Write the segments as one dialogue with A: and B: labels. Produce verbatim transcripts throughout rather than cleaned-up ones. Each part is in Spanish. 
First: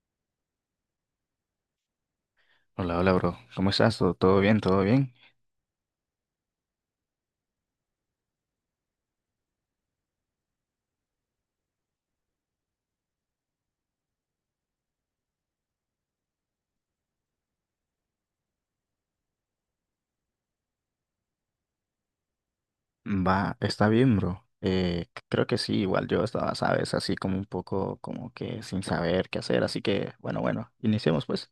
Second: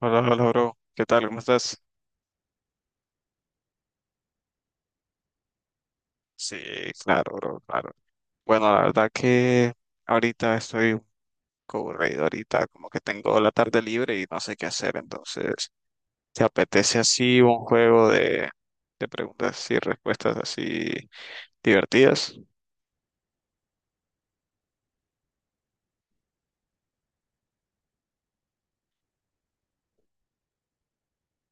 A: Hola, hola, bro. ¿Qué tal? ¿Cómo estás?
B: Hola, hola, bro. ¿Cómo estás? ¿Todo, todo bien? ¿Todo bien?
A: Sí, claro, bro, claro. Bueno, la verdad que ahorita estoy un poco aburrido, ahorita como que tengo la tarde libre y no sé qué hacer, entonces, ¿te apetece así un juego de, de preguntas y respuestas así divertidas?
B: Va, está bien, bro. Eh, c- creo que sí, igual yo estaba, sabes, así como un poco como que sin saber qué hacer, así que, bueno, bueno, iniciemos pues.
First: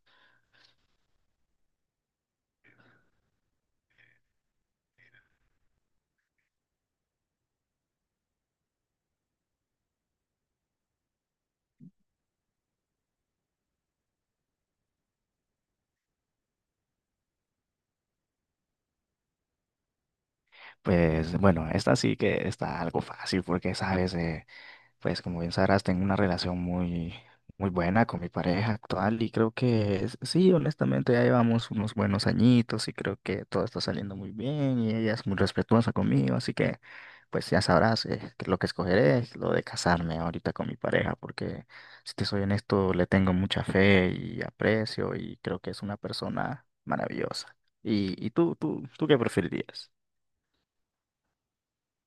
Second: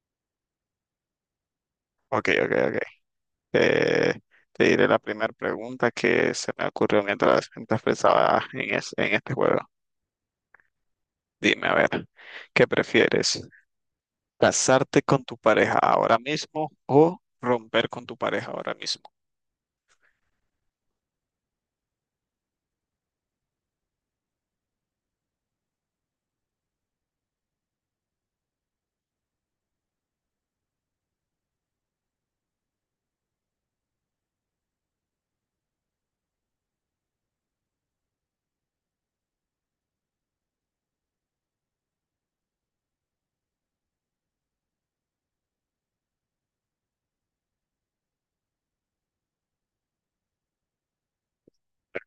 A: Ok, ok, ok. Eh, Te diré la primera pregunta que se me ocurrió mientras, mientras pensaba en, es- en este juego. Dime, a ver, ¿qué prefieres? ¿Casarte con tu pareja ahora mismo o romper con tu pareja ahora mismo?
B: Pues, bueno, esta sí que está algo fácil porque, sabes, eh, pues como bien sabrás, tengo una relación muy, muy buena con mi pareja actual y creo que es- sí, honestamente ya llevamos unos buenos añitos y creo que todo está saliendo muy bien y ella es muy respetuosa conmigo, así que pues ya sabrás, eh, que lo que escogeré es lo de casarme ahorita con mi pareja, porque si te soy honesto, le tengo mucha fe y aprecio y creo que es una persona maravillosa. ¿Y, y tú, tú, tú qué preferirías?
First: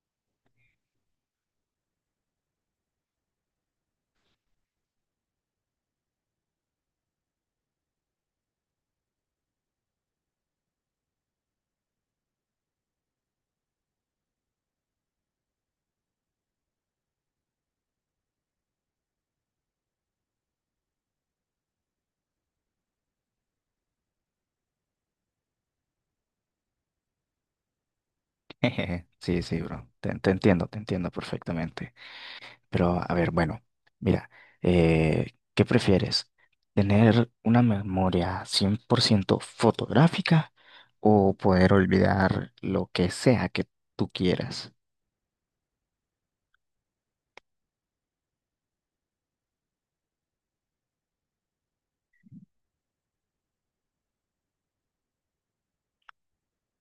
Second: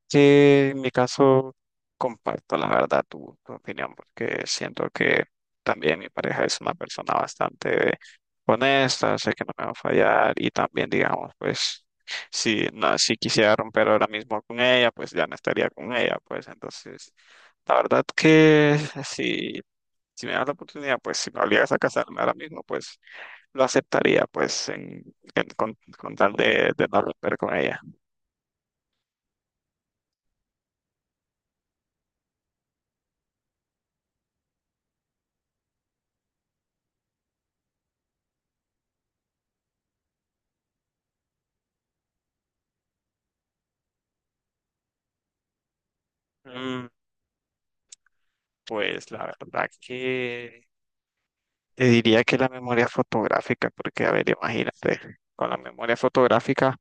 A: Que en mi caso comparto la verdad tu, tu opinión porque siento que también mi pareja es una persona bastante honesta, sé que no me va a fallar y también digamos pues si no, si quisiera romper ahora mismo con ella, pues ya no estaría con ella, pues entonces la verdad que si, si me das la oportunidad, pues si me obligas a casarme ahora mismo, pues lo aceptaría, pues, en, en- con, con tal de, de no romper con ella.
B: Sí, sí, bro, te te entiendo, te entiendo perfectamente. Pero a ver, bueno, mira, eh, ¿qué prefieres? ¿Tener una memoria cien por ciento fotográfica o poder olvidar lo que sea que tú quieras?
A: Mm, Pues la verdad que te diría que la memoria fotográfica, porque a ver, imagínate, con la memoria fotográfica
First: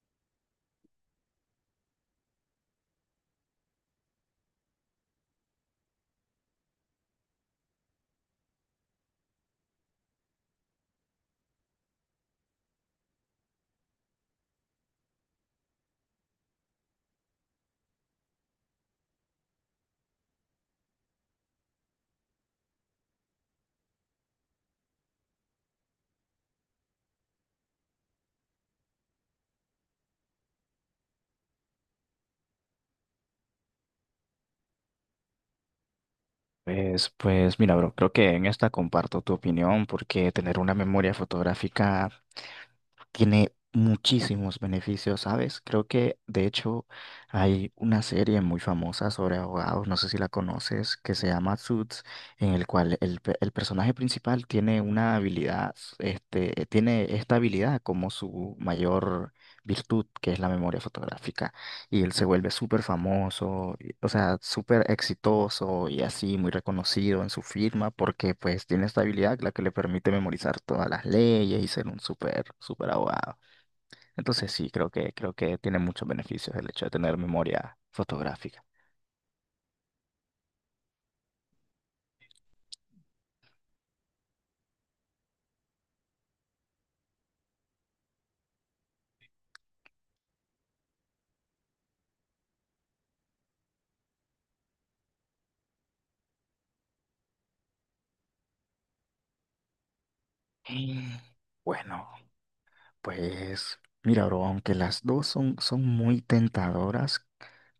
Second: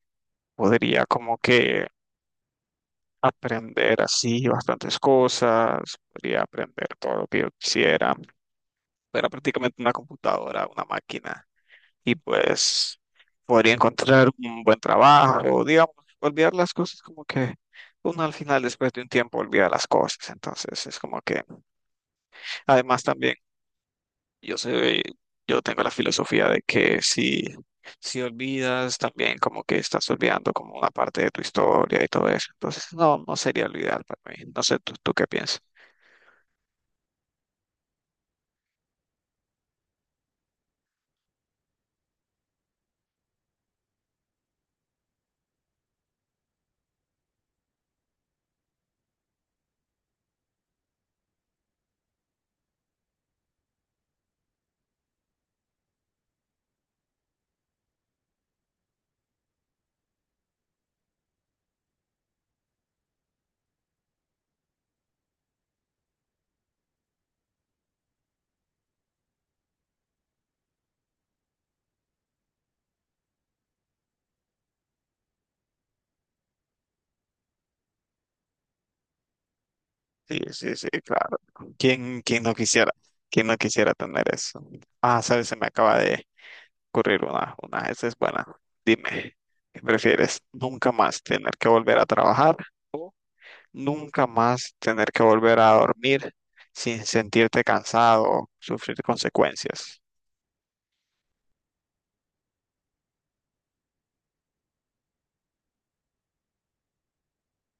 A: podría como que aprender así bastantes cosas, podría aprender todo lo que yo quisiera. Era prácticamente una computadora, una máquina. Y pues podría encontrar un buen trabajo, digamos. Olvidar las cosas, como que uno al final después de un tiempo olvida las cosas, entonces es como que, además, también yo soy, yo tengo la filosofía de que si, si olvidas, también como que estás olvidando como una parte de tu historia y todo eso, entonces no, no sería olvidar para mí, no sé, ¿tú, tú qué piensas?
B: Pues, pues mira, bro, creo que en esta comparto tu opinión, porque tener una memoria fotográfica tiene muchísimos beneficios, ¿sabes? Creo que, de hecho, hay una serie muy famosa sobre abogados, no sé si la conoces, que se llama Suits, en el cual el, pe- el personaje principal tiene una habilidad, este, tiene esta habilidad como su mayor virtud, que es la memoria fotográfica, y él se vuelve súper famoso, y- o sea, súper exitoso y así muy reconocido en su firma, porque pues tiene esta habilidad, la que le permite memorizar todas las leyes y ser un súper, súper abogado. Entonces sí, creo que, creo que tiene muchos beneficios el hecho de tener memoria fotográfica.
A: Sí, sí, sí, claro. ¿Quién, quién no quisiera, quién no quisiera tener eso? Ah, sabes, se me acaba de ocurrir una. Una, esa es buena. Dime, ¿qué prefieres? ¿Nunca más tener que volver a trabajar? Nunca más tener que volver a dormir sin sentirte cansado o sufrir consecuencias.
B: Y, Bueno. Pues mira, bro, aunque las dos son, son muy tentadoras,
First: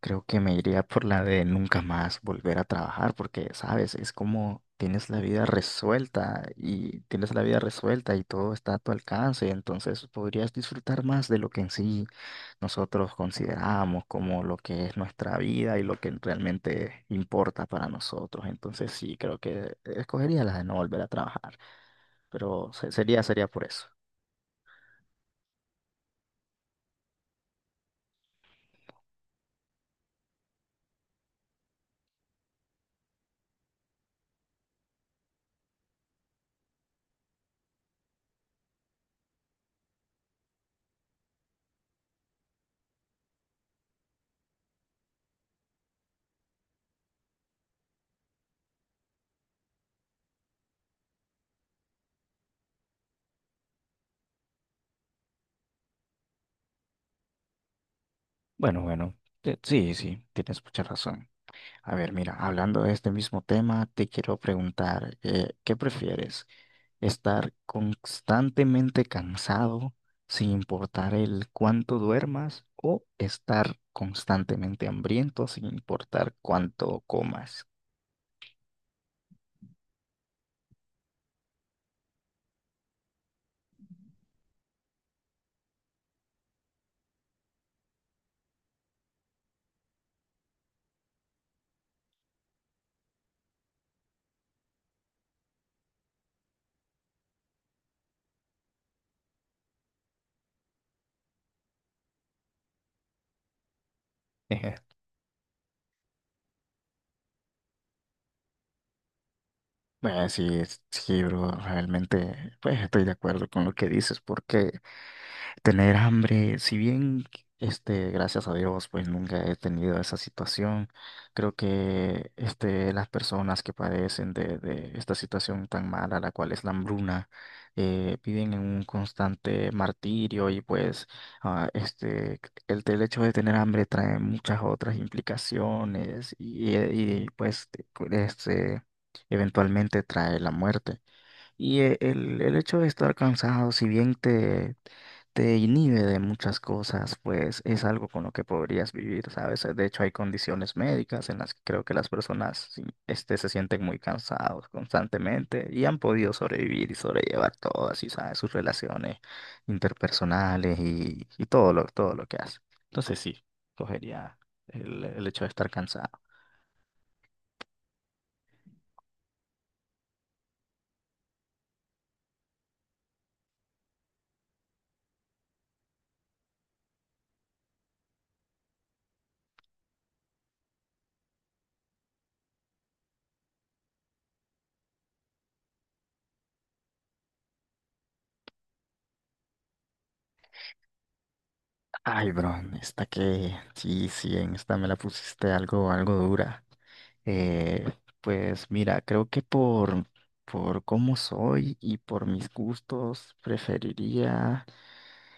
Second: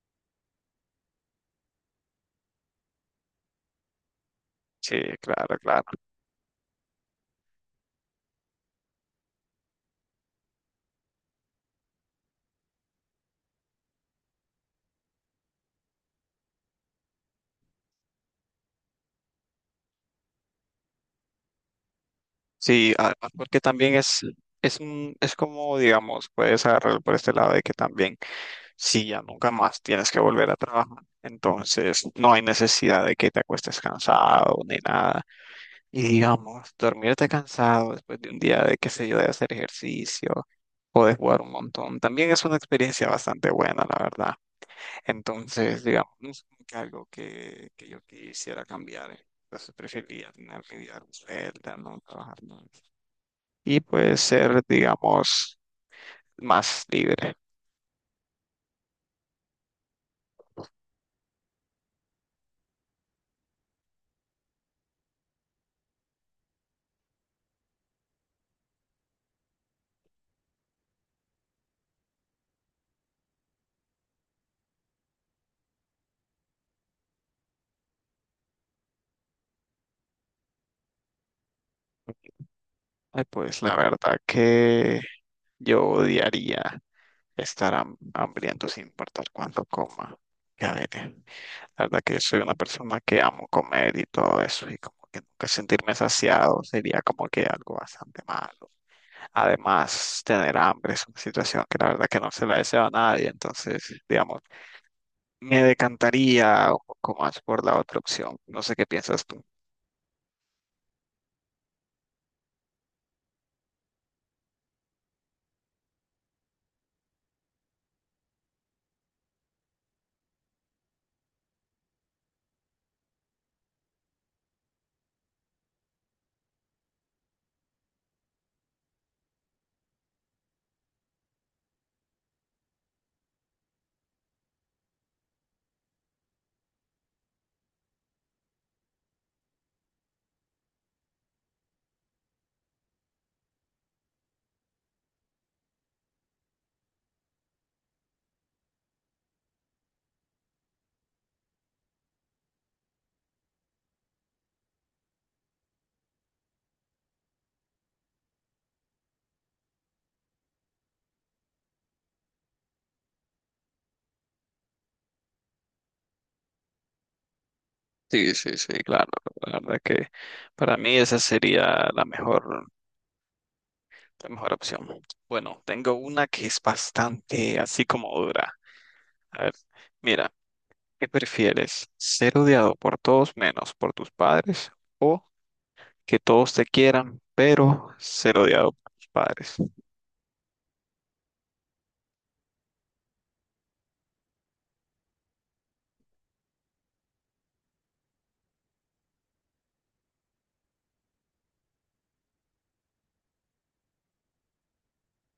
B: creo que me iría por la de nunca más volver a trabajar, porque, sabes, es como
A: Sí,
B: tienes la vida
A: claro, claro.
B: resuelta y tienes la vida resuelta y todo está a tu alcance, entonces podrías disfrutar más de lo que en sí nosotros consideramos como lo que es nuestra vida y lo que realmente importa para nosotros. Entonces sí, creo que escogería la de no volver a trabajar, pero se-
A: Sí, a-
B: sería,
A: a-
B: sería
A: porque
B: por eso.
A: también es, es un, es como, digamos, puedes agarrarlo por este lado de que también, si ya nunca más tienes que volver a trabajar, entonces no hay necesidad de que te acuestes cansado ni nada. Y digamos, dormirte cansado después de un día de, qué sé yo, de hacer ejercicio o de jugar un montón, también es una experiencia bastante buena, la verdad. Entonces, digamos, no es como que algo que, que yo quisiera cambiar. eh. Entonces preferiría tener mi vida resuelta, no trabajar más. Y puede ser, digamos, más libre.
B: Bueno, bueno, eh, sí, sí, tienes mucha razón. A ver, mira, hablando de este mismo tema, te quiero preguntar, eh, ¿qué prefieres? ¿Estar constantemente cansado sin importar el cuánto duermas o estar constantemente hambriento sin importar cuánto comas?
A: Ay, pues la verdad que yo odiaría estar ham- hambriento sin importar cuánto coma. Ya veré. La verdad que yo soy una persona que amo comer y todo eso, y como que nunca sentirme saciado sería como que algo bastante malo. Además, tener hambre es una situación que la verdad que no se la deseo a nadie, entonces, digamos, me decantaría un poco más por la otra opción. No sé qué piensas tú.
B: Bueno, sí, es- sí, bro, realmente pues, estoy de acuerdo con lo que dices, porque tener hambre, si bien, este, gracias a Dios, pues nunca he tenido esa situación, creo que, este, las personas que padecen de, de esta situación tan mala, la cual es la hambruna, eh, viven en un constante martirio, y pues, ah, este, el, el hecho de tener hambre trae muchas otras implicaciones, y, y pues, este, eventualmente trae la muerte. Y, eh, el, el hecho de estar cansado, si bien te, te inhibe de muchas cosas, pues es algo con lo que podrías vivir, ¿sabes? De hecho, hay condiciones médicas en las que creo que las personas sí, este, se sienten muy cansados constantemente y han podido sobrevivir y sobrellevar todo así, ¿sabes? Sus relaciones interpersonales y, y todo lo, todo lo que hace. Entonces sí, cogería el, el hecho de estar cansado.
A: Sí, sí, sí, claro. La verdad que para mí esa sería la mejor La mejor opción. Bueno, tengo una que es bastante así como dura. A ver, mira, ¿qué prefieres? ¿Ser odiado por todos menos por tus padres, o que todos te quieran pero ser odiado por tus padres?
B: Ay, bro, esta que sí, sí, en esta me la pusiste algo, algo dura. Eh, pues mira, creo que por, por cómo soy y por mis gustos, preferiría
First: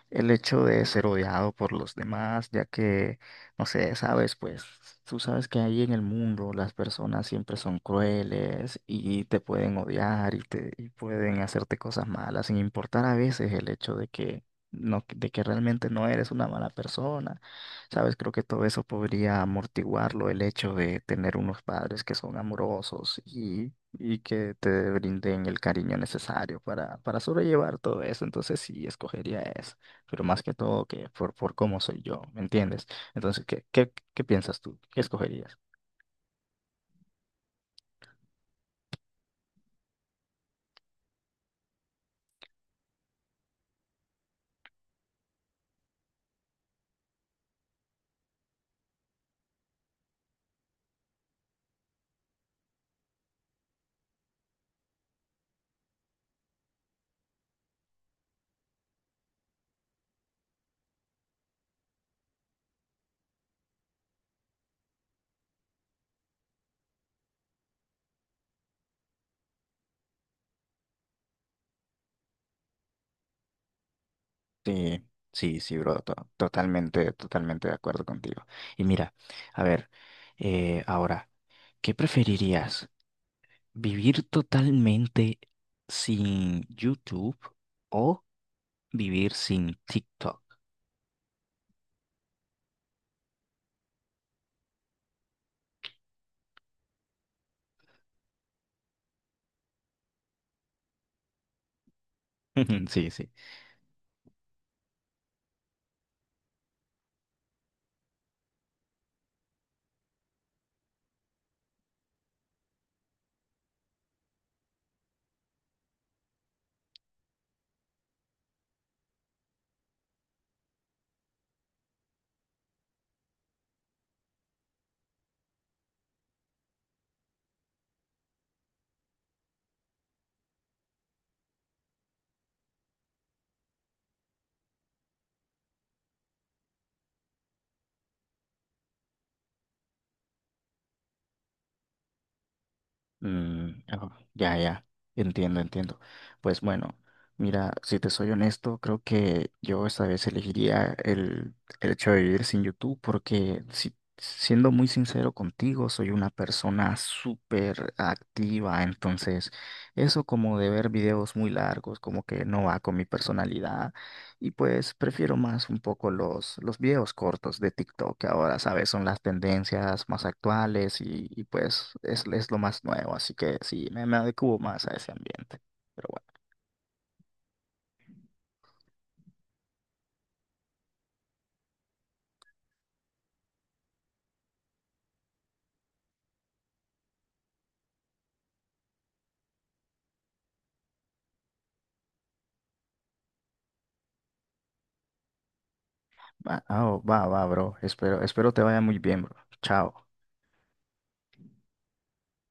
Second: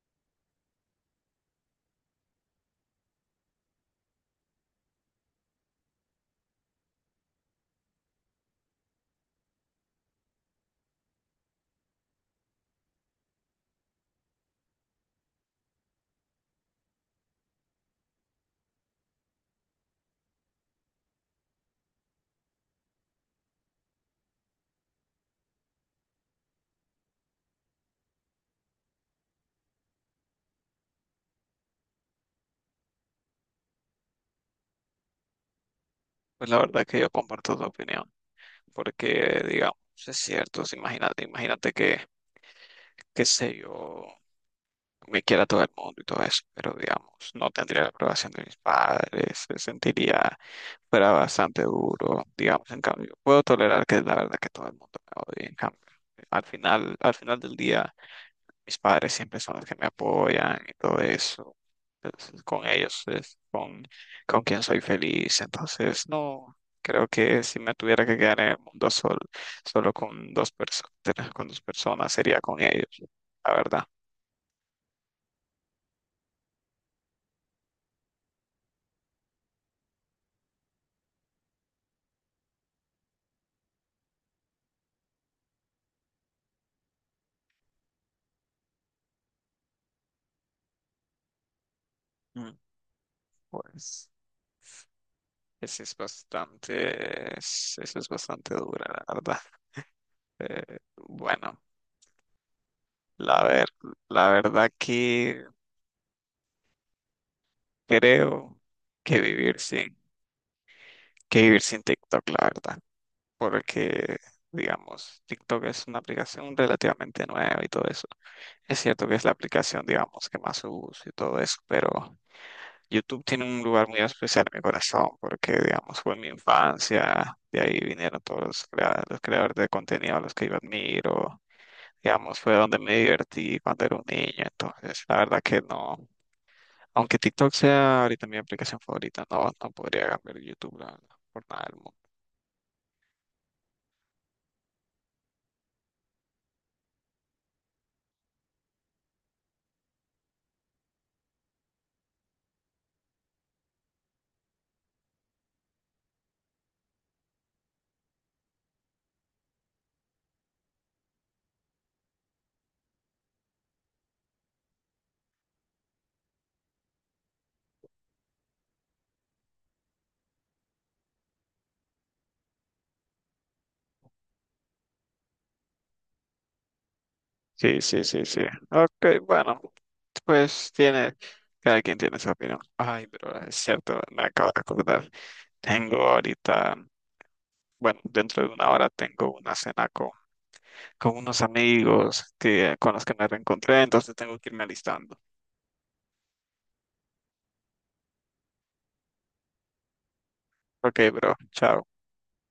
B: el hecho de ser odiado por los demás, ya que, no sé, sabes, pues tú sabes que ahí en el mundo las personas siempre son crueles y te pueden odiar y te y pueden hacerte cosas malas, sin importar a veces el hecho de que no, de que realmente no eres una mala persona. Sabes, creo que todo eso podría amortiguarlo el hecho de tener unos padres que son amorosos y y que te brinden el cariño necesario para, para sobrellevar todo eso. Entonces sí, escogería eso, pero más que todo que por, por cómo soy yo, ¿me entiendes? Entonces, ¿qué, qué, qué piensas tú? ¿Qué escogerías?
A: Pues la verdad que yo comparto tu opinión, porque digamos, es cierto, si imagínate, imagínate que, qué sé yo, me quiera todo el mundo y todo eso, pero digamos, no tendría la aprobación de mis padres, se sentiría fuera bastante duro, digamos. En cambio, puedo tolerar que la verdad que todo el mundo me odie, en cambio, al final, al final del día, mis padres siempre son los que me apoyan y todo eso. Entonces, con ellos es con, con quien soy feliz. Entonces, no, creo que si me tuviera que quedar en el mundo sol, solo con dos personas, con dos personas, sería con ellos, la verdad.
B: Sí, sí, sí, bro, to- totalmente, totalmente de acuerdo contigo. Y mira, a ver, eh, ahora, ¿qué preferirías? ¿Vivir totalmente sin YouTube o vivir sin TikTok?
A: Mm, Pues eso es bastante, es- eso es bastante dura, la verdad. Eh, bueno,
B: Sí, sí.
A: la ver, la verdad que creo que vivir sin, que vivir sin TikTok, la verdad, porque digamos, TikTok es una aplicación relativamente nueva y todo eso. Es cierto que es la aplicación, digamos, que más uso y todo eso, pero YouTube tiene un lugar muy especial en mi corazón porque, digamos, fue mi infancia, de ahí vinieron todos los, crea- los creadores de contenido a los que yo admiro, digamos, fue donde me divertí cuando era un niño, entonces la verdad que no, aunque TikTok sea ahorita mi aplicación favorita, no, no podría cambiar YouTube, la- verdad, por nada del mundo.
B: Mm, oh, ya, ya, entiendo, entiendo. Pues bueno, mira, si te soy honesto, creo que yo esta vez elegiría el, el hecho de vivir sin YouTube, porque, si, siendo muy sincero contigo, soy una persona súper activa, entonces eso como de ver videos muy largos, como que no va con mi personalidad. Y pues prefiero más un poco los, los videos cortos de TikTok, que ahora, ¿sabes? Son las tendencias más actuales, y, y, pues es, es lo más nuevo, así que sí, me, me adecuo más a ese ambiente. Pero bueno.
A: Sí, sí, sí, sí. Ok, bueno, pues tiene, cada quien tiene su opinión. Ay, pero es cierto, me acabo de acordar. Tengo ahorita, bueno, dentro de una hora tengo una cena con, con unos amigos que, con los que me reencontré, entonces tengo que irme alistando.
B: Va, ah, oh, va, va, bro. Espero, espero te vaya muy bien, bro. Chao.
A: Ok, bro, chao.